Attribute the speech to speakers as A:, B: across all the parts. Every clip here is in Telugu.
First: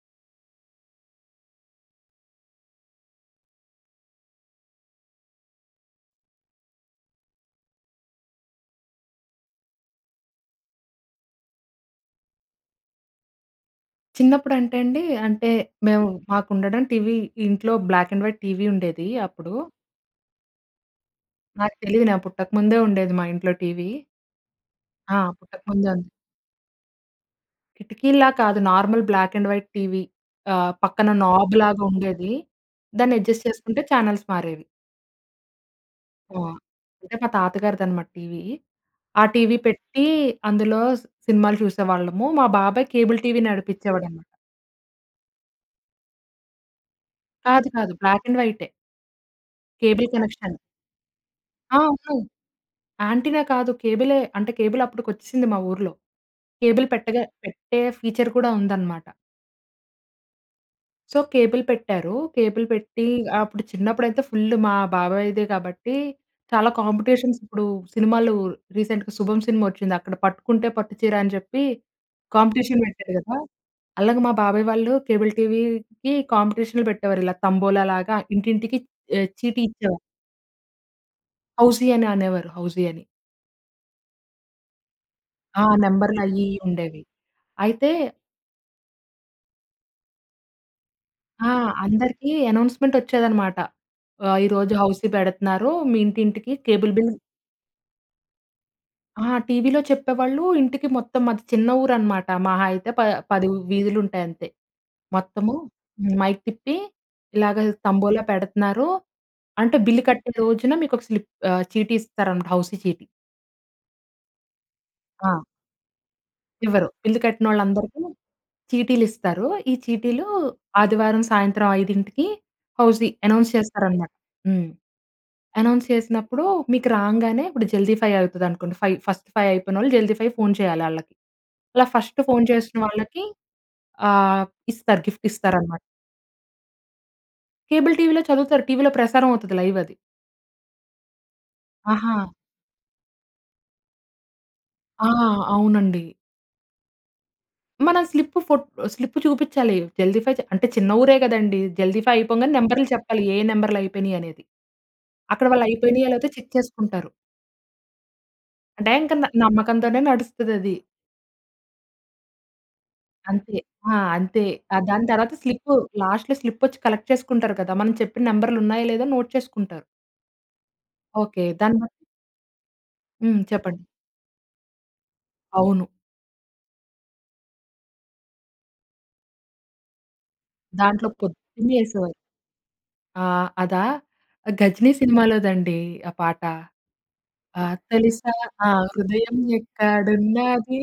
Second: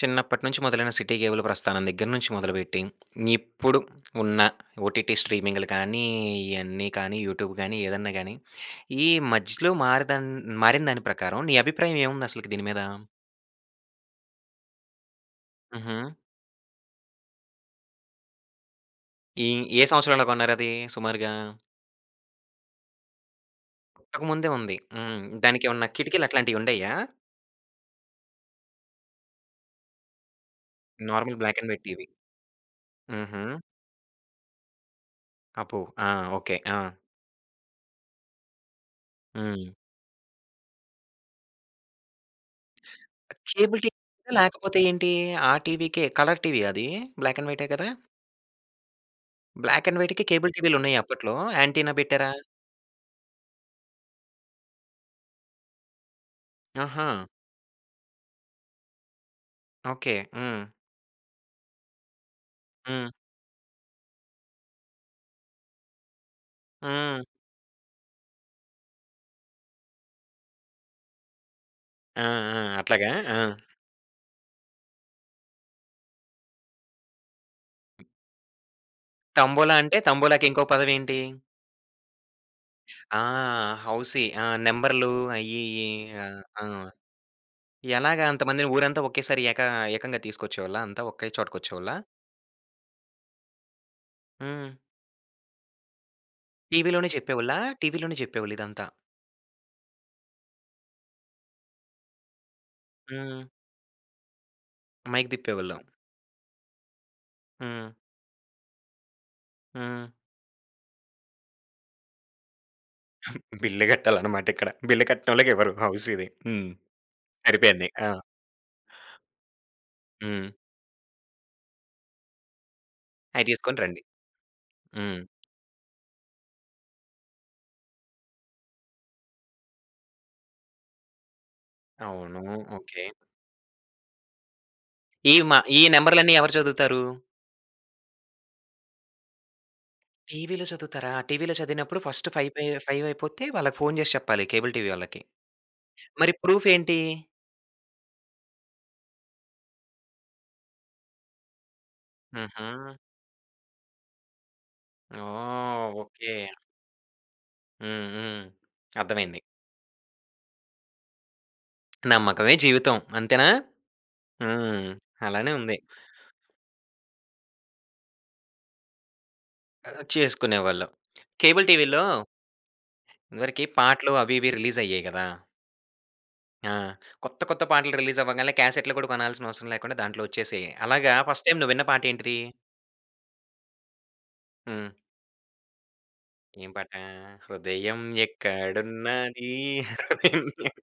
A: చిన్నప్పటినుంచి మొదలైన సిటీ కేబుల్ ప్రస్థానం దగ్గర నుంచి మొదలుబెట్టి, ఇప్పుడు ఉన్న ఓటిటి స్ట్రీమింగ్‍లు కానీ, ఇయన్నీ కానీ, యూటూబ్ గానీ, ఏదన్నా గానీ, ఈ మధ్యలో మారదన్ మారిన దాని ప్రకారం, నీ అభిప్రాయం ఏవుందసలకి దీని మీద?
B: చిన్నప్పుడంటెండీ, అంటే, మేము
A: హుహు.
B: మాకుండడం టీవీ, ఇంట్లో బ్లాక్ అండ్ వైట్ టీవీ ఉండేదీ
A: ఈ
B: అప్పుడు.
A: ఏ సంవత్సరంలో కొన్నారదీ సుమారుగా?
B: నాకు తెలీదు. నా పుట్టకముందే ఉండేది మా ఇంట్లో టీవీ.
A: పుట్టక ముందే ఉంది.
B: ఆ!
A: హ్మ్. దానికేవన్నా
B: పుట్టకముందే ఉంది.
A: కిటికీలు అట్లాంటియుండేయా?
B: కిటికీల్లా కాదు normal black and white TV. ఆహ్, పక్కన
A: normal black and white TV.
B: నాబ్‌లాగుండేది. దాన్నెడ్జస్ట్
A: హుహు.
B: చేసుకుంటే ఛానల్స్ మారేవి.
A: అబ్బో! ఆ!
B: ఆ!
A: ఓకే. ఆ!
B: అంటే, మా తాతగారిదనమాట టీవీ. ఆ టీవీ
A: హ్మ్.
B: పెట్టీ, అందులో సినిమాలు చూసేవాళ్ళము. మా బాబాయ్ కేబుల్ టీవీ
A: కేబుల్
B: నడిపిచ్చేవాడనమాట.
A: టివీయా, లేకపోతే ఏంటీ? ఆ టీవీకే కలర్ టివీయా అది? బ్లాక్ అండ్ వైటే
B: కాదు,
A: కదా?
B: కాదు. బ్లాక్ అండ్ వైటే.
A: బ్లాక్ అండ్
B: కేబుల్
A: వైట్‍కి, కేబుల్
B: కనెక్షన్.
A: టీవీలున్నయా అప్పట్లో?
B: ఆ!
A: యాంటినా
B: అవును.
A: పెట్టారా?
B: యాంటినా కాదు, కేబులే. అంటే, కేబుల్ అప్పటికొచ్చేసింది మా ఊర్లో. కేబుల్
A: ఆహా!
B: పెట్టగా పెట్టే ఫీచర్ కూడా ఉందనమాట.
A: ఓకే, హ్మ్.
B: సో, కేబుల్ పెట్టారు కేబుల్ పెట్టి
A: హ్మ్.
B: అప్పుడు చిన్నప్పుడైతే ఫుల్ మా బాబాయ్‌దే కాబట్టి చాలా
A: హ్మ్.
B: కాంపిటీషన్స్ ఇప్పుడు సినిమాలు రీసెంట్‍గా 'శుభం' సినిమా వచ్చింది. అక్కడ పట్టుకుంటే పట్టుచీర అని చెప్పి
A: ఆ! ఆ!
B: కాంపిటీషన్
A: అట్లాగా
B: పెట్టారు కదా!
A: ఆ!
B: అలాగ మా బాబాయ్ వాళ్ళు కేబుల్ టీవీకి కాంపిటీషన్‌లు పెట్టేవారు ఇలా తంబోలా లాగా ఇంటింటికి ఆహ్, చీటీ
A: తంబోలా అంటే
B: ఇచ్చేవారు.
A: తంబోలాకి ఇంకో పదం ఏంటి?
B: హౌసీ అనే అనేవారు హౌసీ అని.
A: ఆ! హౌసి ఆ! నంబర్‌లు అయి
B: ఆ!
A: ఇయి
B: నంబర్‌లు
A: ఆ!
B: అయి ఇయి
A: ఆ!
B: ఉండేవి. అయితే
A: ఎలాగా అంతమందిని ఊరంతా ఒకేసారి ఏక ఏకంగా తీసుకొచ్చేవాళ్ళా అంతా ఒకే
B: ఆ!
A: చోటకి వచ్చేవాళ్ళా?
B: అందరికీ అనౌన్స్‌మెంట్ వచ్చేదనమాట. ఆహ్, ఈరోజు
A: హ్మ్.
B: హౌసీ పెడతనారు మీ ఇంటింటికి కేబుల్
A: టీవీ‌లోనే
B: బిల్
A: చెప్పేవొళ్ళ? టీవీలోనే చెప్పేవాళ్ళు ఇదంతా.
B: ఆ! టీవీలో చెప్పేవాళ్ళు ఇంటికి మొత్తం మాది చిన్న ఊరు అనమాట మహా అయితే ప
A: హ్మ్.
B: పది వు వీధులు ఉంటాయి అంతే.
A: మైక్
B: మొత్తము
A: తిప్పేవాళ్ళం.
B: మైక్ తిప్పి, ఇలాగ
A: హ్మ్.
B: తంబోలా పెడతున్నారు, అంటే బిల్లు
A: హ్మ్.
B: కట్టిన రోజున మీకు ఒక స్లిప్ చీటీ ఇస్తారనమాట హౌసీ చీటీ.
A: బిల్ కట్టాలి అన్నమాట ఇక్కడ బిల్
B: ఆ!
A: కట్టనోల్లకి ఇవ్వరు హౌసిది హ్మ్,
B: ఇవ్వరు బిల్లు
A: సరిపోయింది.
B: కట్టినొళ్ళందరికి
A: అ!
B: చీటీలు ఇస్తారు. ఈ చీటీలు
A: హ్మ్.
B: ఆదివారం సాయంత్రం 5:00కి హౌసీ
A: అయి
B: అనౌన్స్
A: తీసుకొని రండి.
B: చేస్తారన్నమాట. హ్మ్,
A: హ్మ్.
B: అనౌన్స్ చేసినప్పుడు మీకు రాంగానే ఇప్పుడు జల్దీ ఫైవ్ అయితది అనుకోండి ఫైవ్ ఫస్ట్ ఫైవ్ అయిపోయినోళ్ళు జల్దీ ఫైవ్ ఫోన్ చేయాలి ఆళ్ళకి. అలా ఫస్ట్
A: అవునూ,
B: ఫోన్ చేసిన
A: ఓకే.
B: వాళ్ళకి ఆహ్, ఇస్తారు గిఫ్ట్
A: ఈ మా
B: ఇస్తారన్నమాట.
A: ఈ నంబర్‌లన్నీ ఎవరు చదువుతారు?
B: కేబుల్ టీవీలో చదువుతారు. టీవీలో ప్రసారం అవుతది. లైవ్ అది.
A: టీవీలో చదువుతారా? టీవీలో చదివినప్పుడు
B: ఆహా!
A: ఫస్ట్ ఫైపై ఫైవ్ అయిపోతే వాళ్ళకి ఫోన్ చేసి చెప్పాలి. కేబుల్ టీవీ
B: ఆ!
A: వాళ్ళకి.
B: అవునండి.
A: మరి ప్రూఫ్ ఏంటి?
B: మనం స్లిప్ ఫో స్లిప్ చూపించాలి జల్దీ ఫై, అంటే చిన్న ఊరే కదండీ. జల్దీఫై అయిపోగానే నెంబర్‌లు
A: హుహు.
B: చెప్పాలి. ఏ నెంబర్‌లు అయిపోయినాయి అనేది. అక్కడ వాళ్ళు
A: ఓహ్!
B: అయిపోయినాయా లేదా
A: ఓకె.
B: చెక్ చేసుకుంటారు.
A: హ్మ్. హ్మ్.
B: అంటే ఇంక
A: అర్థమైంది.
B: న-నమ్మకంతోనే నడుస్తది అది.
A: నమ్మకమే జీవితం అంతేనా?
B: అంతే. అ! అంతే. ఆ
A: హ్మ్.
B: దాని తర్వాత
A: అలానే
B: స్లిప్పు
A: ఉంది.
B: లాస్ట్‌లో స్లిప్ వచ్చి, కలెక్ట్ చేసుకుంటారు కదా! మనం చెప్పిన నంబర్‌లు ఉన్నాయో లేదా? నోట్ చేసుకుంటారు.
A: అ, అ చేసుకునేవాళ్లు.
B: ఓకె.
A: కేబుల్
B: దాన్ని బ
A: టీవీ‌‌ల్లో
B: హ్మ్.
A: ఇదివరకి
B: చెప్పండి.
A: పాటలు అవి, ఇవి రిలీజ్ అయ్యేయి గదా!
B: అవును.
A: ఆ! కొత్త, కొత్త పాటలు రిలీజ్ అవ్వంగాల్నే కాసెట్‌లు కూడా కొనాల్సిన అవసరం లేకుండా దాంట్లో వచ్చేసేయి.
B: దాంట్లో
A: అలాగా ఫస్ట్‌టైమ్ నువ్వు
B: పొద్దున్నే
A: విన్న పాట
B: యేసేవారు.
A: ఏంటిది?
B: ఆహ్, అదా గజినీ
A: హ్మ్.
B: సినిమాలోదండి ఆ పాట.
A: ఏం పాట?
B: ఆ!
A: హృదయం
B: తెలుసా ఆ! హృదయం
A: ఎక్కడున్నది. హృదయం
B: ఎక్కడున్నది.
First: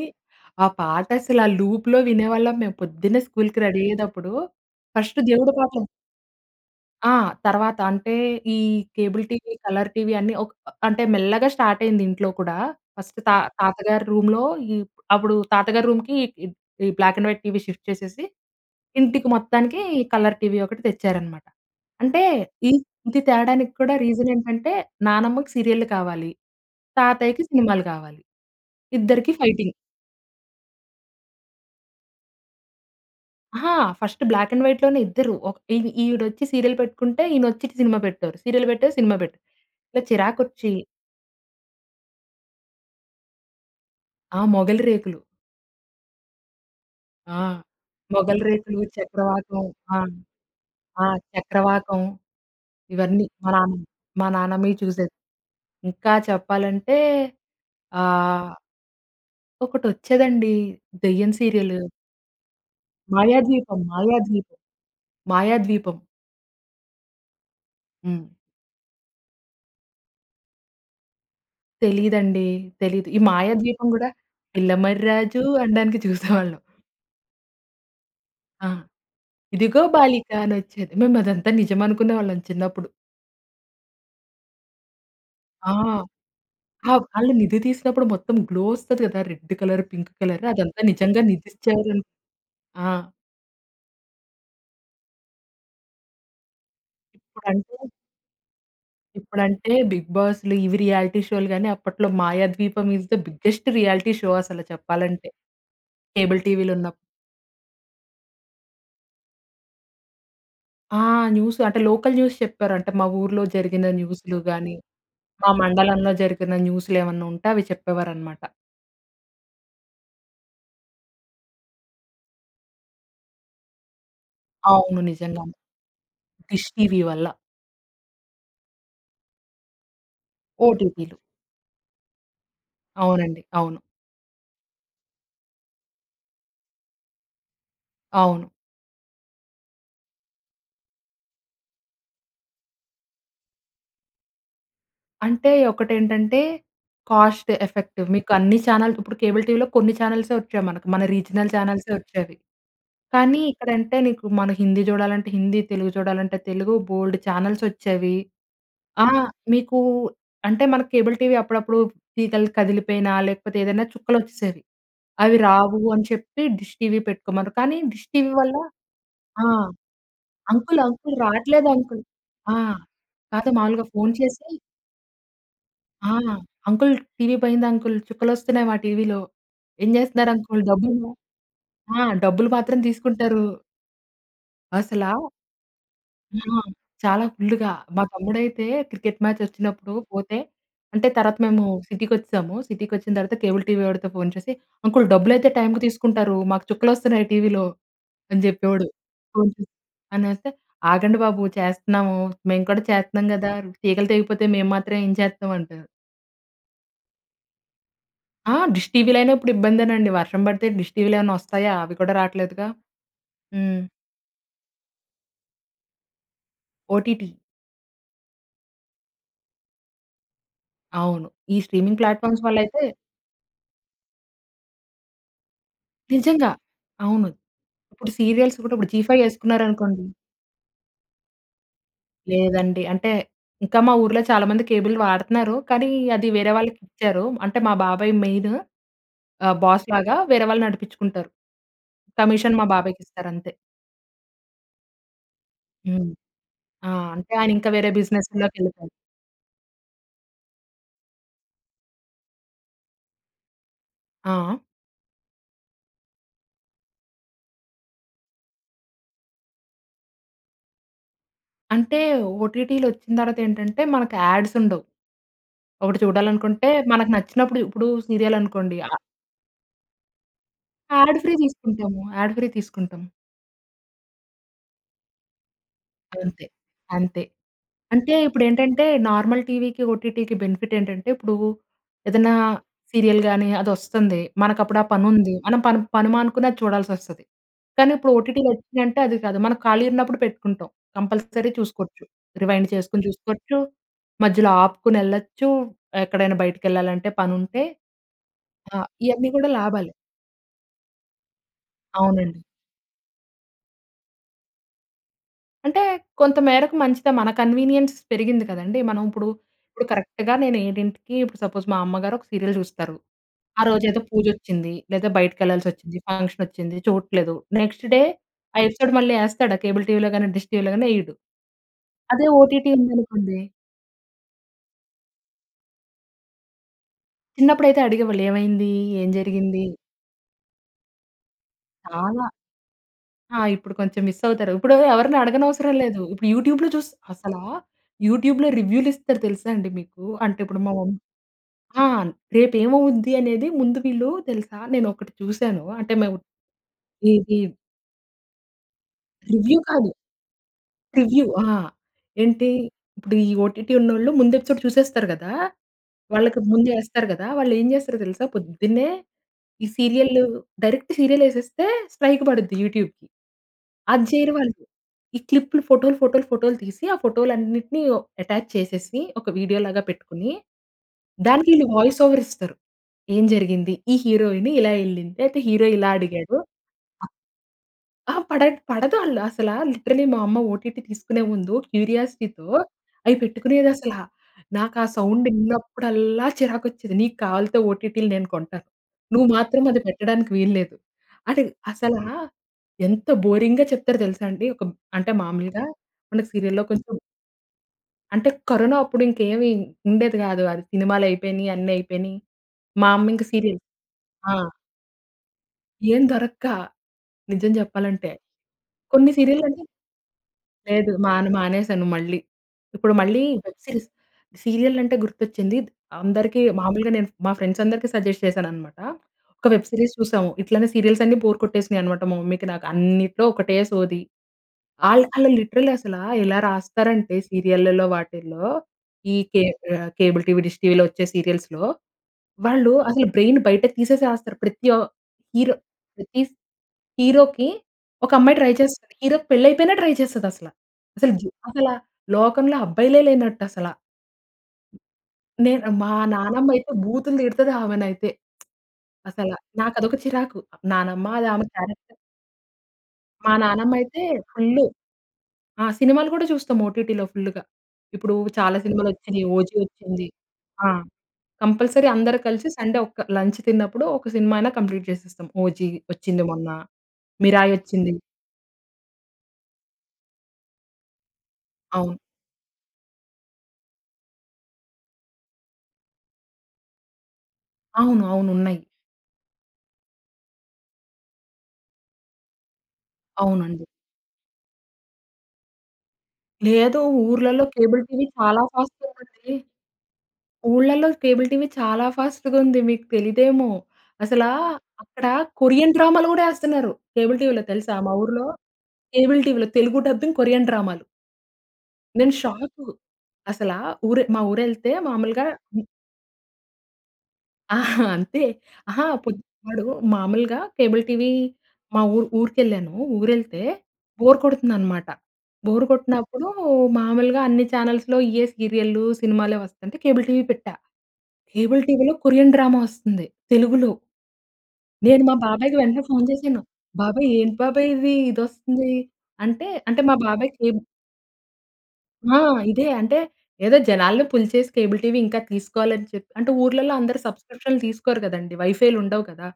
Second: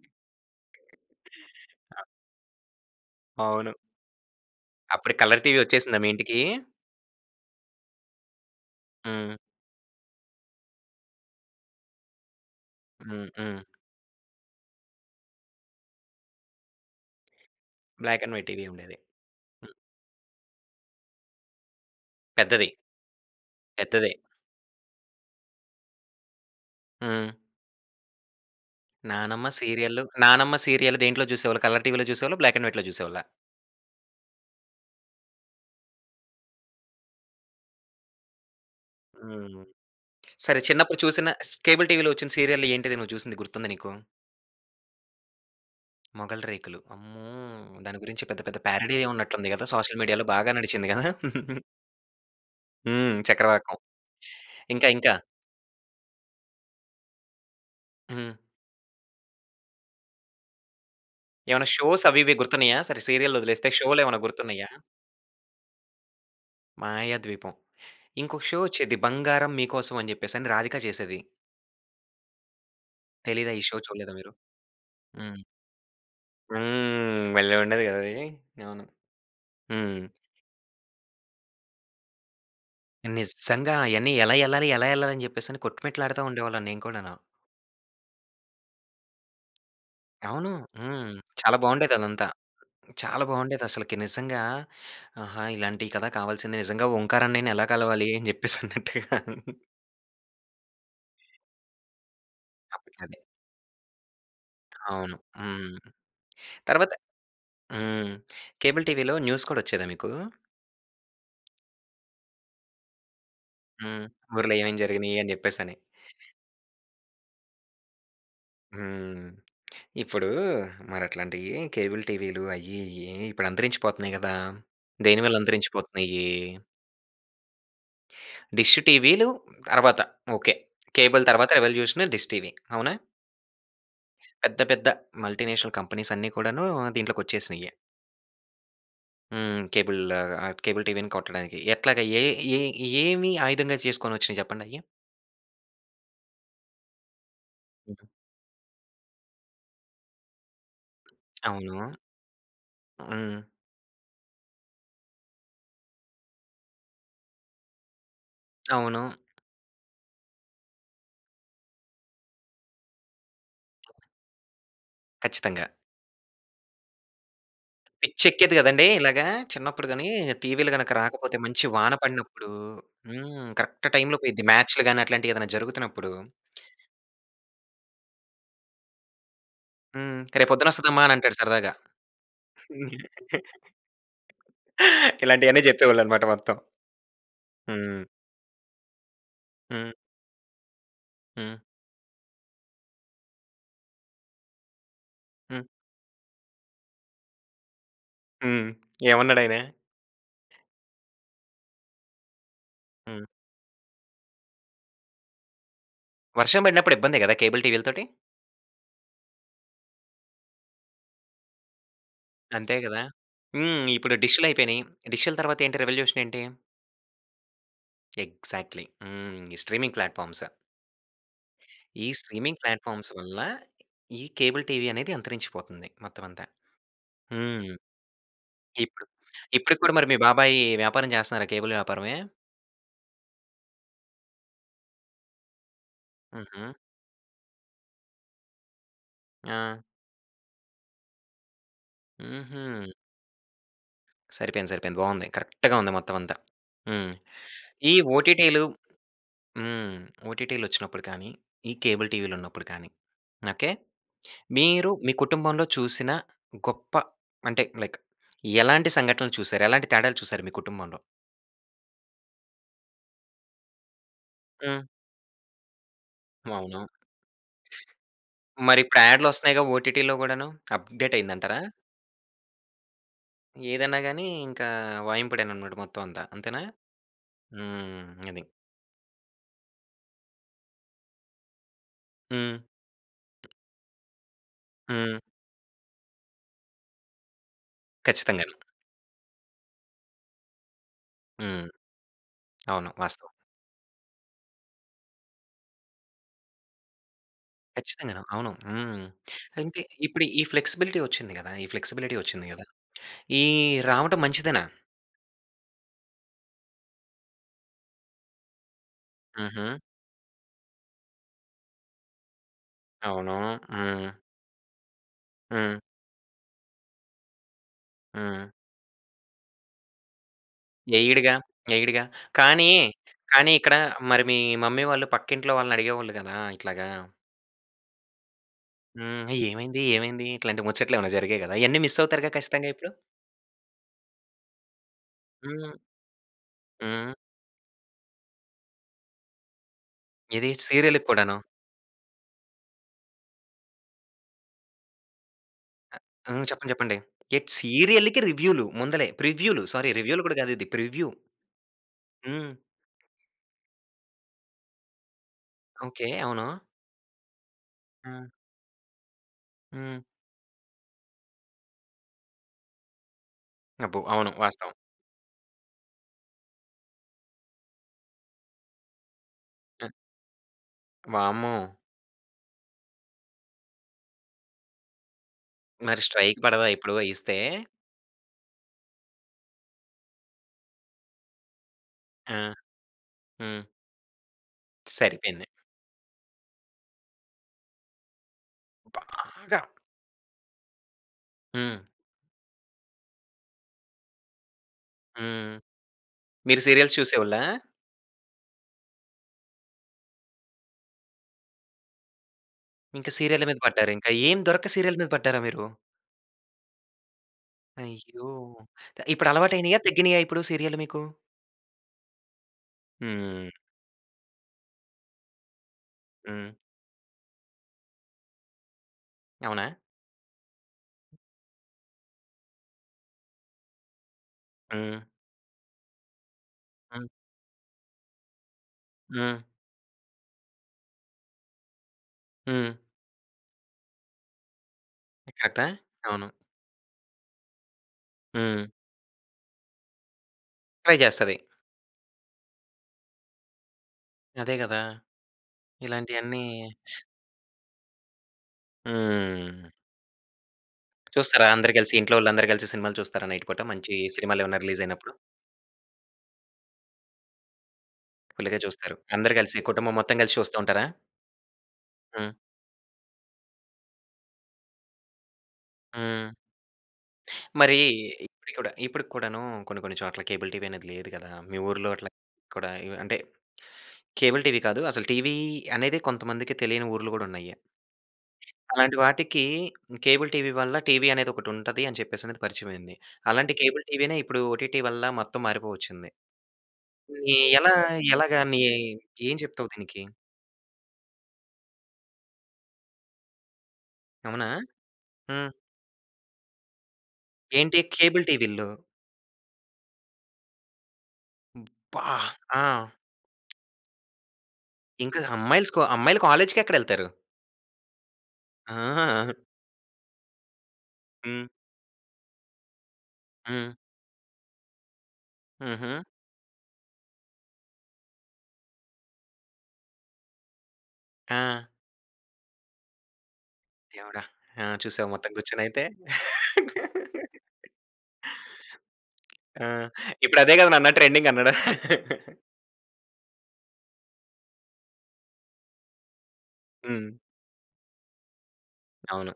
B: ఆ పాట అసలు ఆ
A: యె
B: లూప్‌లో వినేవాళ్ళం. మేము పొద్దున్నే స్కూల్‌కి
A: అవును.
B: రెడీ అయ్యేటప్పుడు.
A: అప్పుడు
B: ఫస్ట్
A: కలర్
B: దేవుడి
A: ‌టీవి
B: పాటలు.
A: వచ్చేసిందా మీ ఇంటికి?
B: ఆ! తర్వాత అంటే, ఈ కేబుల్
A: హ్మ్.
B: టీవీ, కలర్ టీవీ అన్నీ ఒక అంటే మెల్లగా స్టార్ట్ అయింది ఇంట్లో కూడా ఫస్ట్
A: హ్మ్.
B: తా
A: హ్మ్.
B: తాతగారి రూమ్‌లో ఈ అప్పుడు, తాతగారి రూమ్‌కి ఈ black and white TV shift చేసేసి
A: బ్లాక్ అండ్ వైట్ టివి ఉండేది,
B: ఇంటికి
A: హ్మ్.
B: మొత్తానికి కలర్ టీవీ ఒకటి తెచ్చారన్నమాట. అంటే
A: పెద్దది.
B: ఈ ఇది తేడానికి కూడా
A: పెద్దదే!
B: రీజన్ ఏంటంటే నానమ్మకి సీరియల్లు కావాలి,
A: హ్మ్.
B: తాతయ్యకి సినిమాలు కావాలి. ఇద్దరికి
A: నానమ్మ
B: ఫైటింగ్.
A: సీరియల్, నానమ్మ సీరియల్ దేంట్లో చూసేవాళ్ళు కలర్ టివిలో చూసేవాళ్ళ బ్లాక్ అండ్ వైట్‌లో చూసేవాళ్ళ?
B: ఆహా! ఫస్ట్ బ్లాక్ అండ్ వైట్ లోనే ఇద్దరు. ఒక్ ఈ ఈవిడ వచ్చి సీరియల్ పెట్టుకుంటే ఈయన వచ్చి సినిమా పెడతారు. సీరియల్ పెట్టే, సినిమా పెట్
A: హ్మ్.
B: ఇలా
A: సరే
B: చిరాకొచ్చీ
A: చిన్నప్పుడు చూసిన ష్ కేబుల్ టివిలో వచ్చిన సీరియల్ ఏంటిది నువ్వు చూసింది గుర్తుందా నీకు?
B: ఆ! 'మొగలిరేకులు'.
A: మొగలిరేకులు. అమ్మో!
B: ఆ!
A: దాని గురించి పెద్ద పెద్ద
B: మొగలిరేకులు,
A: పేరడీయె ఉన్నట్లు ఉంది
B: చక్రవాకం.
A: కదా
B: ఆ!
A: సోషల్ మీడియాలో బాగా నడిచింది కదా.
B: ఆ! చక్రవాకం
A: హ్మ్.
B: ఇవన్నీ మా నాన్న
A: చక్రవాకం,
B: మా నాన్నమ్మ ఇయి
A: ఇంక
B: చూసేది.
A: ఇంకా?
B: ఇంకా చెప్పాలంటే
A: హ్మ్.
B: ఆహ్ ఒకటొచ్చేదండి దెయ్యం
A: ఏమన్నా
B: సీరియలు.
A: షోస్, అవి ఇవి గుర్తున్నాయా? సరే సీరియల్లొదిలేస్తే
B: మాయాద్వీపం!
A: షోలెమన్నా
B: మాయాద్వీపం,
A: గుర్తున్నాయా?
B: మాయాద్వీపం.
A: 'మాయాద్వీపం'
B: హ్మ్.
A: ఇంకొక షో వచ్చేది, 'బంగారం మీకోసం' అని చెప్పేసి అని రాధిక చేసేది.
B: తెలీదండి. తెలీదు. ఈ
A: తెలీదా? ఈ షో
B: మాయాద్వీపం కూడా,
A: చూడలేదా మీరు?
B: పిల్లమర్రి రాజు
A: హ్మ్.
B: అనడానికి చూసేవాళ్ళం.
A: హ్మ్. భలే! ఉండేది కదా! అది.
B: ఆ!
A: అవును.
B: ఇదిగో
A: హ్మ్.
B: బాలిక అని వచ్చేది. మేము అదంతా నిజం అనుకునేవాళ్ళం చిన్నప్పుడు.
A: నిజంగా అయన్నీ, ఎలా ఏళ్ళాలి, ఎలా ఏళ్ళాలి అని చెప్పేసని
B: ఆ!
A: కొట్టుమెట్లు ఆడుతూ ఉండేవాళ్ళం నేను
B: అప్
A: కూడాను.
B: వాళ్ళు నిధి తీసినప్పుడు మొత్తం గ్లో వస్తది కదా! రెడ్ కలర్, పింక్ కలర్
A: అవును.
B: అదంతా
A: హ్మ్.
B: నిజంగా నిధి
A: చాలా
B: ఇచ్చారు.
A: బాగుండేది.
B: అన్
A: అదంతా.
B: ఆ!
A: చాలా బాగుండేది. అసలకి నిజంగా, ఆహా! ఇలాంటి కదా! కావాల్సింది నిజంగా, ఓంకార్ అన్నయ్యని ఎలా
B: ఇప్పుడంటే...
A: కలవాలి? అని చెప్పేసి అన్నట్టుగా.
B: ఇప్పుడంటే బిగ్ బాస్‌లు, ఇవి రియాలిటీ షో‌లు గాని, అప్పట్లో మాయాద్వీపం ఈస్ ద
A: అప్పట్లోనే.
B: బిగ్గెస్ట్ షో, అసలు
A: అవును.
B: చెప్పాలంటే.
A: హ్మ్.
B: కేబుల్ టీవీలు
A: తర్వాత
B: ఉన్నప్
A: హ్మ్. కేబుల్ టీవీలో న్యూస్ కూడా వచ్చేదా మీకు?
B: ఆ! న్యూసు అంటే, లోకల్ న్యూస్ చెప్పారంటే, మా ఊర్లో జరిగిన
A: హ్మ్.
B: న్యూస్‌లు‌
A: ఊర్లో
B: గాని,
A: ఏమేమి జరిగినయి? అని
B: మా
A: చెప్పేసని.
B: మండలంలో జరిగిన న్యూస్‌లు, ఏమన్నా ఉంటే అవి చెప్పేవారనమాట.
A: హ్మ్. ఇప్పుడు, మరి అట్లాంటివి కేబుల్ టీవీ‌లు అయ్యి, ఇయ్యి ఇప్పుడు అంతరించిపోతున్నాయి కదా!
B: అవును.
A: దేనివల్ల
B: నిజంగానే.
A: అంతరించిపోతున్నాయి?
B: డిష్ టీవీ వల్ల.
A: డిష్ ‌టీవీలు, తర్వాత. ఓకె.
B: ఓటీటీ‌లు.
A: కేబుల్ తర్వాత రేవల్యూషన్ డిష్ టీవి. అవునా?
B: అవునండి. అవును.
A: పెద్ద పెద్ద మల్టీనేషనల్ కంపనీస్ అన్ని కూడాను దీంట్లోకి వచ్చేసినయే.
B: అవును.
A: హ్మ్, కేబుల్ లాగా ఆ కేబుల్ టీవీని కొట్టడానికి ఎట్లాగా? ఏ ఏ ఏమి ఆయుధంగా చేసుకొని వచ్చినయి చెప్పండయి?
B: అంటే ఒకటి ఏంటంటే, కాస్ట్ ఎఫెక్టివ్ మీకు అన్ని ఛానల్ ఇప్పుడు కేబుల్ టీవీలో కొన్ని ఛానెల్సే వచ్చేయి మనకు. మన రీజనల్ ఛానల్స్
A: అవును.
B: వచ్చేవి. కానీ
A: హ్మ్.
B: ఇక్కడ అంటే నీకు మన హిందీ చూడాలంటే హిందీ, తెలుగు చూడాలంటే తెలుగు, బోలెడు ఛానల్స్ వచ్చేవి.
A: అవును.
B: ఆ! మీకు అంటే మనకు కేబుల్ టీవీ అప్పుడప్పుడు తీగలు కదిలిపోయినా లేకపోతే, ఏదైనా చుక్కలు వచ్చేసేవి. అవి
A: ఖచ్చితంగా.
B: రావు అని చెప్పి డిష్ టీవీ పెట్టుకోమన్నారు. కానీ డిష్
A: పిచ్చి
B: టీవీ వల్ల
A: ఎక్కేది కదండీ! ఇలాగా
B: ఆ!
A: చిన్నప్పుడు గాని, టీవీలు
B: "అంకుల్,
A: గనక
B: అంకుల్
A: రాకపోతే మంచి
B: రావట్లేదు
A: వాన
B: అంకుల్."
A: పడినప్పుడు
B: ఆ!
A: హ్మ్,
B: కాకపోతే మామూలుగా
A: కరెక్ట్
B: ఫోన్
A: టైమ్‍లో పోయిద్ది,
B: చేసి
A: మాచ్‌లు గాని అట్లాంటివి ఏదైనా
B: ఆ!
A: జరుగుతున్నప్పుడు.
B: "అంకుల్ టీవీ పోయింది అంకుల్, చుక్కలు వస్తున్నాయి మా టీవీలో. ఏం
A: హ్మ్,
B: చేస్తున్నారు
A: రేపు
B: అంకుల్?
A: పొద్దున్న
B: డబ్బులు
A: వస్తదమ్మా అనంటాడు సరదాగా.
B: మా ఆ! డబ్బులు మాత్రం తీసుకుంటారు." అసలా
A: ఇలాంటియన్నీ చెప్పేవాళ్ళన్నమాట
B: ఆ!
A: మొత్తం.
B: చాలా ఫుల్లుగా,
A: హ్మ్.
B: మా తమ్ముడైతే క్రికెట్ మ్యాచ్
A: హ్మ్.
B: వచ్చినప్పుడు పోతే, అంటే తర్వాత
A: హ్మ్.
B: మేము సిటీకి వచ్చేసాము. సిటీకి వచ్చిన తర్వాత కేబుల్ టీవీ వాడితో ఫోన్ చేసి, "అంకుల్ డబ్బులైతే
A: హ్మ్.
B: టైమ్‌కి తీసుకుంటారు. మాకు చుక్కలు వస్తున్నాయి టీవీలో" అని
A: హ్మ్!
B: చెప్పేవాడు. ఫోన్
A: ఏమన్నాడాయన?
B: చేస్తే అనేస్తే, "ఆగండి బాబు చేస్తున్నాము. మేము కూడా
A: హ్మ్.
B: చేస్తున్నాం కదా! తీగలు తెగిపోతే మేము మాత్రం ఏం చేతాం?" అంటారు.
A: వర్షం పడినప్పుడు ఇబ్బందే గదా! కేబుల్ టీవీల్తోటి?
B: ఆ! డిష్ టీవీలైనా ఇప్పుడు ఇబ్బందేనండి. వర్షం బడితే డిష్ టీవీలు ఏమన్నా ఒస్తాయా? అవి కూడా రావట్లేదుగా.
A: అంతే గదా!
B: హ్మ్.
A: హ్మ్. ఇప్పుడు డిష్‌లైపోయినయి. డిష్‌ల తర్వాత ఏంటి రెవల్యూషన్ ఏంటి?
B: ఓటీటీ.
A: ఎక్సా‌క్ట్‌లీ. హ్మ్. ఈ స్ట్రీమింగ్ ప్లాట్‌ఫార్మ్స్.
B: అవును. ఈ స్ట్రీమింగ్
A: ఈ
B: ప్లాట్‌ఫార్మ్స్ వల్ల
A: స్ట్రీమింగ్
B: అయితే
A: ప్లాట్‌ఫార్మ్స్ వల్ల ఈ కేబుల్ టీవీ అనేది అంతరించిపోతుంది. మొత్తం అంతా.
B: నిజంగా అవును.
A: హ్మ్.
B: ఇప్పుడు సీరియల్స్ కూడా ఇప్పుడు జీ
A: ఇప్పుడు
B: 5
A: ఇప్పటికి కూడా
B: ఎసుకున్నారనుకోండి
A: మరి మీ బాబాయి వ్యాపారం చేస్తన్నారా? కేబుల్ వ్యాపారమే?
B: లేదండి. అంటే ఇంకా మా ఊర్లో చాలా మంది కేబుల్ వాడుతున్నారు. కానీ అది వేరే
A: హుహు.
B: వాళ్ళకిచ్చారు అంటే మా బాబాయ్ మెయిన్. ఆహ్,
A: ఆ!
B: బాస్ లాగా. వేరే వాళ్ళు నడిపించుకుంటారు. కమిషన్ మా
A: హూహు.
B: బాబాయికిస్తారు అంతే.
A: సరిపోయింది, సరిపోయింది. బాగుంది. కరెక్ట్‌గా ఉంది
B: హ్మ్.
A: మొత్తం అంతా.
B: ఆ!
A: హ్మ్.
B: అంటే ఆయన ఇంకా వేరే
A: ఈ ఓటీటీలు
B: బిజినెస్‌లోకెళ్ళిప్
A: హ్మ్. ఓటీటీలొచ్చినప్పుడు కాని, ఈ కేబుల్ టీవీలున్నప్పుడు కాని ఓకె?
B: ఆ!
A: మీరు మీ కుటుంబంలో చూసిన గొప్ప అంటే లైక్ ఎలాంటి సంఘటనలు చూసారు? ఎలాంటి తేడాలు చూసారు మీ కుటుంబంలో?
B: అంటే ఓటీటీలొచ్చిన తర్వాతేంటంటే మనకు యాడ్స్
A: హ్మ్.
B: ఉండవు. ఒకటి చూడాలనుకుంటే
A: అవును.
B: మనకు నచ్చినప్పుడు ఇప్పుడు సీరియల్ అనుకోండి.
A: మరి
B: అ
A: ఇప్పుడు యాడ్‌లోస్తన్నాయిగా ఓటీటీలో గూడాను. అప్డేట్
B: యాడ్ ఫ్రీ
A: అయింది అంటారా?
B: తీసుకుంటాము. యాడ్ ఫ్రీ తీసుకుంటాం.
A: ఏదన్నా గాని, ఇంకా వాయింపుడే అన్నమాట. మొత్తం అంతా
B: అంతే.
A: అంతేనా?
B: అంతే.
A: హ్మ్.
B: అంటే
A: అది.
B: ఇప్పుడేంటంటే, నార్మల్ టీవీకి, ఓటీటీకి బెనిఫిట్ ఏంటంటే, ఇప్పుడు ఏదన్నా
A: హ్మ్.
B: సీరియల్‌ గాని అది వస్తుంది. మనకు అప్పుడు ఆ పని
A: హ్మ్.
B: ఉంది. మనం పని, పని మానుకుని అది చూడాల్సొస్తది. కానీ ఇప్పుడు ఓటీటీ
A: ఖచ్చితంగాను.
B: వచ్చిందంటే అది కాదు. మనం ఖాళీగా ఉన్నప్పుడు పెట్టుకుంటాం. కంపల్సరీ
A: హ్మ్.
B: చూసుకోవచ్చు. రివైండ్
A: అవును.
B: చేసుకొని
A: వాస్తవం.
B: చూసుకోవచ్చు, మధ్యలో ఆపుకొనెళ్ళొచ్చు, ఎక్కడైనా బయటికెళ్ళాలంటే, పనుంటే
A: ఖచ్చితంగాను. అవును.
B: ఆహ్,
A: హ్మ్.
B: ఇయన్ని కూడా
A: అంటే
B: లాభాలే.
A: ఇప్పుడు ఈ ఫ్లెక్సిబిలిటీ వచ్చింది గదా! ఈ ఫ్లెక్సిబిలిటీ
B: అవునండి.
A: వచ్చింది గదా! ఈ రావడం మంచిదేనా?
B: అంటే కొంతమేరకు మంచిదే. మన కన్వీనియన్స్ పెరిగింది కదండీ! మనం ఇప్పుడు,
A: హుహు.
B: ఇప్పుడు కరెక్ట్‌గా నేను ఏడింటికి ఇప్పుడు సపోజ్ మా అమ్మగారు ఒక సీరియల్ జూస్తారు.
A: అవును.
B: ఆరోజు ఏదో
A: హ్మ్.
B: పూజొచ్చింది. లేదా బయటికెళ్ళాల్సి
A: హ్మ్.
B: వచ్చింది. ఫంక్షన్ ఒచ్చింది చూడట్లేదు, నెక్స్ట్ డే
A: హ్మ్.
B: ఆ ఎపిసోడ్ మళ్ళీ యేస్తాడా? కేబుల్ టీవీలో గాని, డిష్ టీవీలో గాని యేయడు.
A: యెయ్యడుగా.యెయ్యడుగా.
B: అదే ఓటీటీ
A: కానీ,
B: ఉందనుకోండి.
A: కానీ ఇక్కడ మరి మీ మమ్మీ వాళ్ళు పక్కింట్లో, వాళ్ళని అడిగేవాళ్ళు గాదా! ఇట్లాగా.
B: చిన్నప్పుడైతే అడిగేవాళ్ళు ఏమైంది? ఏం
A: హ్మ్.
B: జరిగింది?
A: ఏమైంది? ఏమైంది? ఇట్లాంటి ముచ్చట్లు ఏమైనా జరిగాయి గదా? ఇయన్ని మిస్ అవుతారు
B: చాలా.
A: కదా? ఖచ్చితంగా ఇప్పుడు.
B: ఆ! ఇప్పుడు కొంచెం మిస్ అవుతారు. ఇప్పుడు ఎవరిని
A: హ్మ్.
B: అడగనవసరం లేదు. ఇప్పుడు యూట్యూబ్‌లో చూస్
A: హ్మ్.
B: అసల యూట్యూబ్‌లో రివ్యూలు ఇస్తారు. తెలుసా అండి మీకు? అంటే
A: ఏది
B: ఇప్పుడు మా మం
A: సీరియల్‌కి కూడాను.
B: ఆ! రేపు ఏమవుద్ది అనేది ముందు వీళ్ళు తెలుసా? నేను ఒకటి చూసాను అంటే మేము
A: ఆ! చెప్పండి, చెప్పండి.
B: ఇది
A: ఎట్ సీరియల్‌కి రివ్యూ‌లు ముందలే, ప్రివ్యూ
B: రివ్యూ
A: లు
B: కాదు.
A: సారీ, రివ్యూలు గూడా గాదు ఇది ప్రివ్యూ. హ్మ్.
B: ప్రివ్యూ. ఆ! ఏంటి?
A: హ్మ్.
B: ఇప్పుడు ఈ ఓటీటీ‌ ఉంన్నోళ్ళు ముందు ఎపిసోడ్ చూసేస్తారు గదా!
A: ఓకె.
B: వాళ్ళకి
A: అవును.
B: ముందు యేస్తారు గదా! వాళ్ళు ఏం చేస్తారో తెలుసా?
A: హ్మ్.
B: పొద్దున్నే ఈ
A: హ్మ్.
B: సీరియల్ డైరెక్ట్ సీరియల్ యేసేస్తే స్ట్రైక్ పడుద్ది యూట్యూబ్‌కి.
A: అబ్బో!
B: అది
A: అవును.
B: చేయరు వాళ్ళు.
A: వాస్తవం.
B: ఈ క్లిప్‌లు ఫోటోలు, ఫోటోలు, ఫోటోలు తీసి, ఆ ఫోటోలు అన్నిటిని అటాచ్ చేసేసి, ఒక వీడియో లాగా
A: అ
B: పెట్టుకొని దానికి
A: వామ్మో!
B: ఈళ్ళు వాయిస్ ఓవర్ ఇస్తారు. ఏం జరిగింది? ఈ హీరోయిన్ ఇలా యెళ్ళింది? లేతే హీరో ఇలా
A: మరి
B: అడిగాడు.
A: స్ట్రైక్ పడదా ఇప్పుడో ఇస్తే?
B: అ పడ పడదు ఆళ్లు అసల. లిటరలీ మా అమ్మ ఓటీటీ తీసుకునే ముందు,
A: ఆ!
B: క్యూరియాసిటీతో అవి
A: హ్మ్.
B: పెట్టుకునేది అసల. నాకు ఆ సౌండ్
A: సరిపోయింది.
B: విన్నప్పుడల్లా, చిరాకొచ్చేది. నీకు కావాల్తే ఓటీటీలు నేను కొంటాను. నువ్వు
A: బాగా.
B: మాత్రం అది పెట్టడానికి వీల్లేదు. అంటే
A: హ్మ్.
B: అసలా, ఎంత బోరింగ్‌గా చెప్తారు తెలుసా? అండి ఒక అంటే
A: హ్మ్.
B: మామూలుగా మనకు
A: మీరు
B: సీరియల్‌లో కొంచెం
A: సీరియల్స్ చూసేవోళ్ళా?
B: అంటే. కరోనా అప్పుడు ఇంకేమి ఉండేది గాదు. అది సినిమాలు అయిపోయినయి అన్ని అయిపోయినయి. మా
A: ఇంకా
B: అమ్మ ఇంకా
A: సీరియల్ల మీద
B: సీరియల్
A: పడ్డారు. ఇంకా
B: ఆ!
A: ఏం దొరక్క సీరియల్ మీద పడ్డారా మీరు?
B: ఏం దొరక్క. నిజం జెప్పాలంటే,
A: అయ్యో!
B: కొన్ని
A: ఇప్పుడు అలవాటు
B: సీరియల్‌లోని
A: అయినయా? తగ్గినయా? ఇప్పుడు సీరియల్లు
B: లేదు
A: మీకు.
B: మాన్ మానేశాను మళ్ళీ. ఇప్పుడు మళ్ళీ
A: హ్మ్.
B: Web series. సీరియల్ అంటే గుర్తొచ్చింది! అందరికీ
A: హ్మ్.
B: మామూలుగా నేను మా ఫ్రెండ్స్ అందరికీ సజెస్ట్ చేసానునన్నమాట. ఒక
A: అవునా!
B: వెబ్ సిరీస్ చూసాము. ఇట్లనే సీరియల్స్ అన్నీ బోర్ కొట్టేసినాయి అనమాట మా మమ్మీకి నాకు. అన్నిట్లో ఒకటే సోది.
A: హ్మ్.
B: ఆళ్ళు ఆళ్ళు లిటరల్లీ అసల ఎలా
A: హ్మ్.
B: రాస్తారంటే సీరియల్లల్లో వాటిల్లో ఈ
A: హ్మ్.
B: కేబ్ కేబుల్ టీవీ, డిష్ టీవీలో వచ్చే సీరియల్స్‌లో.
A: హ్మ్.
B: వాళ్ళు అసలు బ్రెయిన్ బయటకి తీసేసి రాస్తారు. ప్రతి ఆహ్, హీరో
A: కదా!
B: ప్రతి
A: అవును.
B: స్ హీరోకి ఒక అమ్మాయి ట్రై
A: హ్మ్.
B: చేస్తది. హీరోకి పెళ్లి అయిపోయినా ట్రై చేస్తది అసల.
A: ట్రై
B: అసల్ జి
A: జేస్తది.
B: అసలు లోకంలో అబ్బాయిలే లేనట్టు అసల.
A: అదే గదా!
B: నేను మా
A: ఇలాంటియన్నీ
B: నాన్నమ్మ అయితే బూతులు తిడతది ఆమెనైతే. అసల.
A: హ్మ్.
B: నాకు అదొక చిరాకు నానమ్మ అది ఆమె
A: చూస్తారా? అందరూ కలిసి
B: క్యారెక్టర్
A: ఇంట్లో వాళ్ళందరూ కలిసి సినిమాలు చూస్తారా?
B: మా
A: నైట్ పూట. మంచి
B: నానమ్మయితే
A: సినిమాలు ఏమైనా
B: ఫుల్లు.
A: రిలీజ్ అయినప్పుడు.
B: ఆ! సినిమాలు గూడా చూస్తాం ఓటిటిలో ఫుల్లుగా. ఇప్పుడు చాలా
A: ఫుల్‌గా
B: సినిమాలు
A: చూస్తారు.
B: వచ్చిని
A: అందరూ
B: 'ఓజీ'
A: గలిసి కుటుంబం
B: వచ్చింది.
A: మొత్తం గలిసి చూస్తా
B: ఆ!
A: ఉంటారా?
B: కంపల్సరీ అందరు
A: హ్మ్.
B: కలిసి సండే ఒక లంచ్ తిన్నప్పుడు ఒక సినిమా అయినా కంప్లీట్ చేసేస్తాం. 'ఓజీ' వచ్చింది
A: హ్మ్.
B: మొన్న. 'మిరాయ్'
A: మరి
B: వచ్చింది.
A: ఇప్పటికి కూడా ఇప్పడికి కూడాను కొన్ని కొన్ని చోట్ల కేబుల్ టీవీ అనేది లేదు. గదా! మీ ఊర్లో
B: అవును.
A: అట్లా కూడా ఇవ్ అంటే కేబుల్ టీవీ కాదు. అసలు టీవీ అనేది కొంతమందికి తెలియని ఊర్లు గూడా ఉన్నాయి.
B: అవును. అవును ఉన్నాయి.
A: అలాంటి వాటికి కేబుల్ టీవీ వల్ల టీవీ అనేది ఒకటి ఉంటది అని చెప్పేసి అనేది పరిచయం అయింది. అలాంటి
B: అవునండి.
A: కేబుల్ టీవీనే ఇప్పుడు ఓటిటి వల్ల మొత్తం మారిపోవచ్చింది.
B: లేదు.
A: ఇది
B: ఊర్లల్లో
A: ఎలా?
B: కేబుల్ టీవీ
A: ఎలాగా
B: చాలా
A: నీ
B: ఫాస్ట్‌గా ఉంది.
A: ఏం చెప్తావు దీనికి?
B: ఊళ్ళల్లో కేబుల్ టీవీ చాలా ఫాస్ట్‌గా ఉంది. మీకు తెలీదేమో! అసలా
A: అవునా!
B: అక్కడ
A: హ్మ్.
B: కొరియన్ డ్రామాలు గూడా యేస్తున్నారు. కేబుల్ టీవీలో తెలుసా?
A: ఏంటి?
B: మా
A: కేబుల్
B: ఊర్లో
A: టివీల్లో.
B: కేబుల్ టీవీలో తెలుగు డబ్బింగ్ కొరియన్ డ్రామాలు.
A: అబ్బా!
B: నేను
A: అ!
B: షాకు. అసల ఊరు మా ఊరు వెళ్తే
A: ఇంకా
B: మాములుగా
A: అమ్మాయిలు స్క్ అమ్మాయిలు కాలేజ్‌కి ఎక్కడ వెళ్తారు?
B: అంతే అహా! పొ
A: ఆ!
B: వాడు మామూలుగా కేబుల్ టీవీ
A: హ్మ్.
B: మా ఊ ఊరికెళ్ళాను ఊరెళ్తే
A: హ్మ్.
B: బోర్ కొడుతుందనమాట. బోర్
A: హుహు.
B: కొట్టినప్పుడు మామూలుగా అన్నీ ఛానల్స్‌లో ఇయే సీరియల్‌లు సినిమాలే వస్తంటే కేబుల్ టీవీ పెట్టా. కేబుల్
A: ఆ!
B: టీవీలో కొరియన్ డ్రామా వస్తుంది తెలుగులో.
A: దేవుడా! ఆ
B: నేను
A: చూసావా
B: మా
A: మొత్తం
B: బాబాయికి
A: కూర్చొని
B: వెంటనే
A: అయితే.
B: ఫోన్ చేశాను. బాబాయ్ ఏంటి బాబాయ్ ఇది? ఇదొస్తుంది. అంటే
A: ఆ!
B: అంటే మా బాబాయి
A: ఇప్పుడు అదే
B: కేబు
A: గదా! నాన్న ట్రెండింగ్ అన్నాడా?
B: ఆ! ఇదే అంటే ఏదో జనాల్ని పుల్ చేసి కేబుల్ టీవీ ఇంకా తీసుకోవాలి అని చె అంటే ఊర్లల్లో అందరూ
A: హ్మ్.
B: సబ్స్క్రిప్షన్‌లు తీసుకోరు కదండీ వైఫైలు ఉండవు గదా!
A: అవును.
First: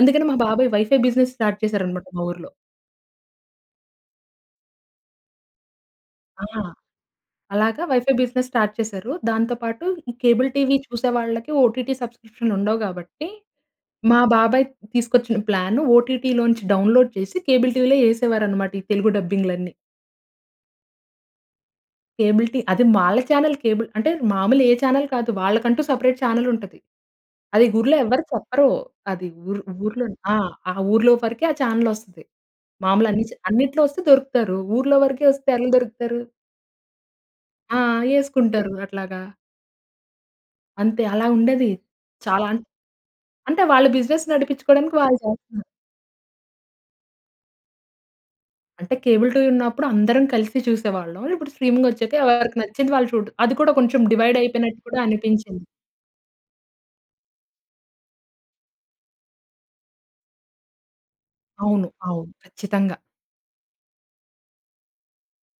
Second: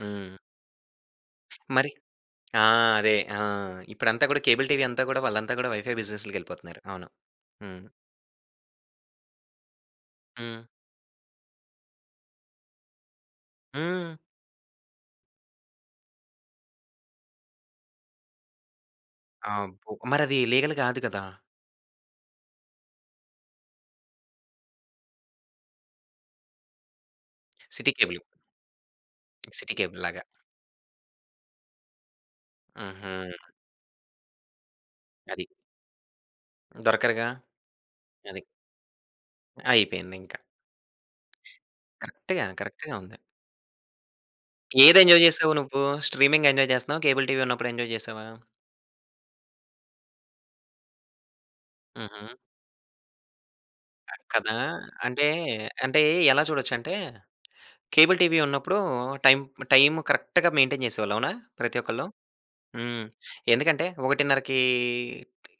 B: అందుకనే
A: హ్మ్.
B: మా బాబాయ్ వైఫై బిజినెస్ స్టార్ట్
A: మరి
B: చేసారన్నమాట మా ఊర్లో.
A: ఆ! అదే ఆ! ఇప్పుడంతా గూడా కేబుల్ టీవీ అంతా గూడా వాళ్ళంతా గూడా వైఫై బిజినె‌స్‌లకి
B: ఆ!
A: వెళ్ళిపోతున్నారు. అవును. హ్మ్.
B: అలాగా వైఫై బిజినెస్ స్టార్ట్ చేశారు. దాంతో పాటు ఈ కేబుల్
A: హ్మ్.
B: టీవీ చూసే వాళ్ళకి ఓటీటీ సబ్స్క్రిప్షన్‌లు ఉండవు గాబట్టి
A: హ్మ్.
B: మా బాబాయ్ తీసుకొచ్చిన ప్లాన్ ఓటీటీలోంచి డౌన్లోడ్ చేసి కేబుల్ టీవీలో వేసేవారన్నమాట, ఈ తెలుగు డబ్బింగ్‌లన్నీ.
A: అబ్బో! మరది లీగల్ గాదు గదా!
B: Cable TV. అది వాళ్ళ చానెల్ కేబుల్ అంటే మామూలుగా ఏ చానెల్ కాదు. వాళ్ళకంటూ సెపరేట్ చానెల్ ఉంటది. అది
A: సిటీ
B: ఊర్లో ఎవరు
A: కేబులు.
B: చెప్పరూ. అది ఊ ఊర్లోని.
A: సిటీకేబుల్‌లాగ.
B: ఆ! ఆ ఊర్లో వరకే ఆ చానెల్ వస్తది. మాములు అన్ని చా
A: ఆహా!
B: అన్నిట్లో వస్తే దొరుకుతారు. ఊర్లో వరకే
A: అది.
B: వస్తే ఎలా దొరుకుతారు?
A: దొరకరుగా.
B: ఆహ్,
A: అది.
B: ఏసుకుంటారు అట్లాగా.
A: అయిపోయింది ఇంక.
B: అంతే అలా ఉండేదీ.
A: కరెక్ట్‌గా
B: చాలా అన్
A: కరెక్ట్‌గా ఉంది.
B: అంటే వాళ్ళ బిజినెస్ నడిపించుకోవడానికి
A: ఏది
B: వాళ్ళు
A: ఎంజాయ్ చేసావు
B: చేస్తున్నారు.
A: నువ్వు? స్ట్రీమింగ్ ఎంజాయ్ చేస్తున్నావా? కేబుల్ టీవి ఉన్నప్పుడు ఎంజాయ్ చేశావా?
B: అంటే కేబుల్ టీవి ఉన్నప్పుడు అందరం కలిసి చూసేవాళ్ళం. ఇప్పుడు స్ట్రీమింగొచ్చాక
A: హుహు.
B: ఎవరికి నచ్చింది వాళ్ళు చూడు. అది కూడా కొంచెం
A: ఆ! కదా!
B: డివైడైపోయినట్టు కూడా
A: అంటే
B: అనిపించింది.
A: అంటే ఎలా చూడొచ్చంటే కేబుల్ టీవీ ఉన్నప్పుడు, టై టైం కరెక్ట్‌గా మెయింటైన్ చేసేవాళ్ళు అవునా? ప్రతి
B: అవును.
A: ఒక్కళ్ళు,
B: అవును. ఖచ్చితంగా.
A: హ్మ్. ఎందుకంటే 1:30కి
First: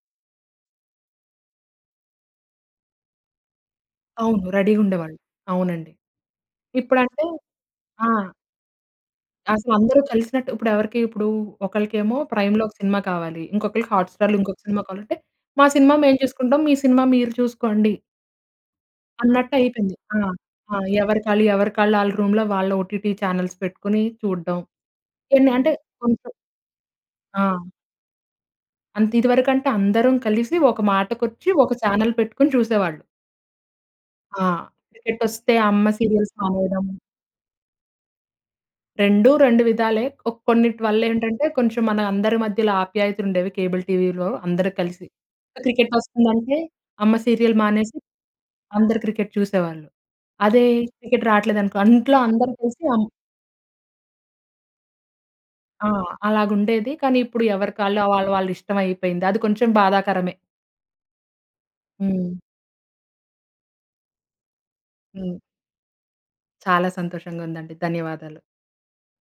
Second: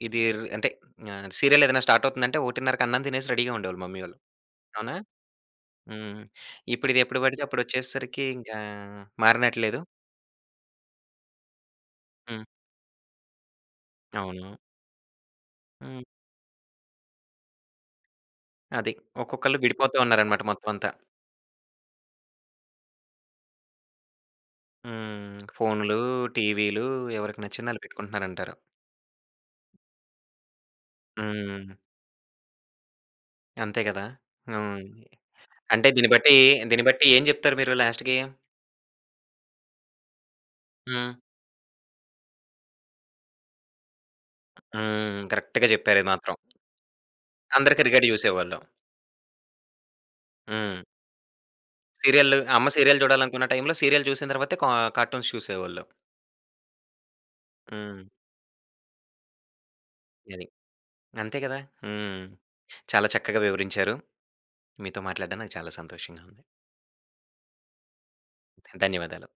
A: ఇది అంటే ఆహ్, సీరియల్ ఏదైనా స్టార్ట్ అవుతుందంటే, 1:30కి అన్నం తినేసి రెడీగా ఉండేవాళ్ళు మమ్మీ ఒళ్ళు.
B: అవును.
A: అవునా?
B: రెడీగుండేవాళ్ళు. అవునండి.
A: హ్మ్. ఇప్పుడు ఇది ఎప్పుడు
B: ఇప్పుడంటే
A: పడితే అప్పుడు
B: ఆ!
A: వచ్చేసేసరికి ఇంకా
B: అసలు
A: మారినట్లేదు?
B: అందరు కలిసినట్టు ఇప్పుడు ఎవరికీ ఇప్పుడు ఒకళ్ళకేమో
A: హ్మ్.
B: 'ప్రైమ్‌లో' ఒక సినిమా కావాలి. ఇంకొకళ్ళకి 'హాట్ స్టార్‌లో'
A: అవును.
B: ఇంకొక సినిమా కావాలంటే మా సినిమా
A: హ్మ్.
B: మేము చూసుకుంటాం. మీ సినిమా మీరు చూసుకోండి.
A: అది.
B: అన్నట్టు
A: ఒక్కొక్కళ్ళు
B: అయిపోయింది.
A: విడిపోతూ
B: ఆ!
A: ఉన్నారన్నమాట మొత్తం
B: ఆ!
A: అంతా.
B: ఎవరికాళ్ళు, ఎవరి‌కాళ్ళు ఆళ్ళ రూమ్‌లో వాళ్ళ ఒటిటి చానెల్స్ పెట్టుకొని చూడడం
A: హ్మ్.
B: ఎన్ని అంటే.
A: ఫోన్‌లూ,
B: కొన్నిసా
A: టీవీలూ ఎవరికి
B: ఆ!
A: నచ్చింది ఆళ్ళు పెట్టుకుంటున్నారంటారు.
B: అంత ఇదివరకంటే అందరం కలిసి ఒక మాటకొచ్చి ఒక
A: హ్మ్.
B: చానెల్ పెట్టుకొని చూసేవాళ్ళు.
A: అంతే కదా!
B: ఆ!
A: అవును.
B: క్రికెటొస్తే అమ్మ
A: అంటే దీన్ని
B: సీరియల్స్
A: బట్టీ
B: మానేయడం.
A: దీన్ని బట్టీ ఏం చెప్తారు మీరు లాస్ట్‌‌కీ?
B: రెండు రెండు విధాలే ఓహ్! కొన్నిటి వల్ల
A: హ్మ్.
B: ఏంటంటే కొంచెం మన అందరి మధ్యలో ఆప్యాయతలు ఉండేవి కేబుల్ టీవీలో. అందరూ కలిసి
A: హ్మ్. కరెక్ట్‌గా చెప్పారు ఇది మాత్రం.
B: క్రికెటొస్తుందంటే, అమ్మ సీరియల్
A: అందరు
B: మానేసి
A: క్రికెట్ చూసేవాళ్ళు.
B: అందరూ క్రికెట్ చూసేవాళ్ళు. అదే
A: హ్మ్.
B: క్రికెట్ రాట్లేదనుకో ఇంట్లో
A: సీరియళ్ళు
B: అందరూ
A: అమ్మ
B: కలిసి.
A: సీరియల్
B: అమ్మ
A: చూడాలనుకున్న టైంలో సీరియల్ చూసిన తర్వాతే కా కార్టూన్స్ చూసేవాళ్ళు.
B: ఆ! అలాగుండేది. కానీ ఇప్పుడు ఎవరికాళ్ళు
A: హ్మ్.
B: వాళ్ళ వాళ్ళ ఇష్టం అయిపోయింది. అది కొంచెం బాధాకరమే.
A: అది. అంతే కదా! హ్మ్.
B: హ్మ్.
A: చాలా చక్కగా వివరించారు. మీతో
B: హ్మ్.
A: మాట్లాడడం నాకు చాలా సంతోషంగా ఉంది.
B: చాలా సంతోషంగా ఉందండి. ధన్యవాదాలు.
A: ధన్యవాదాలు.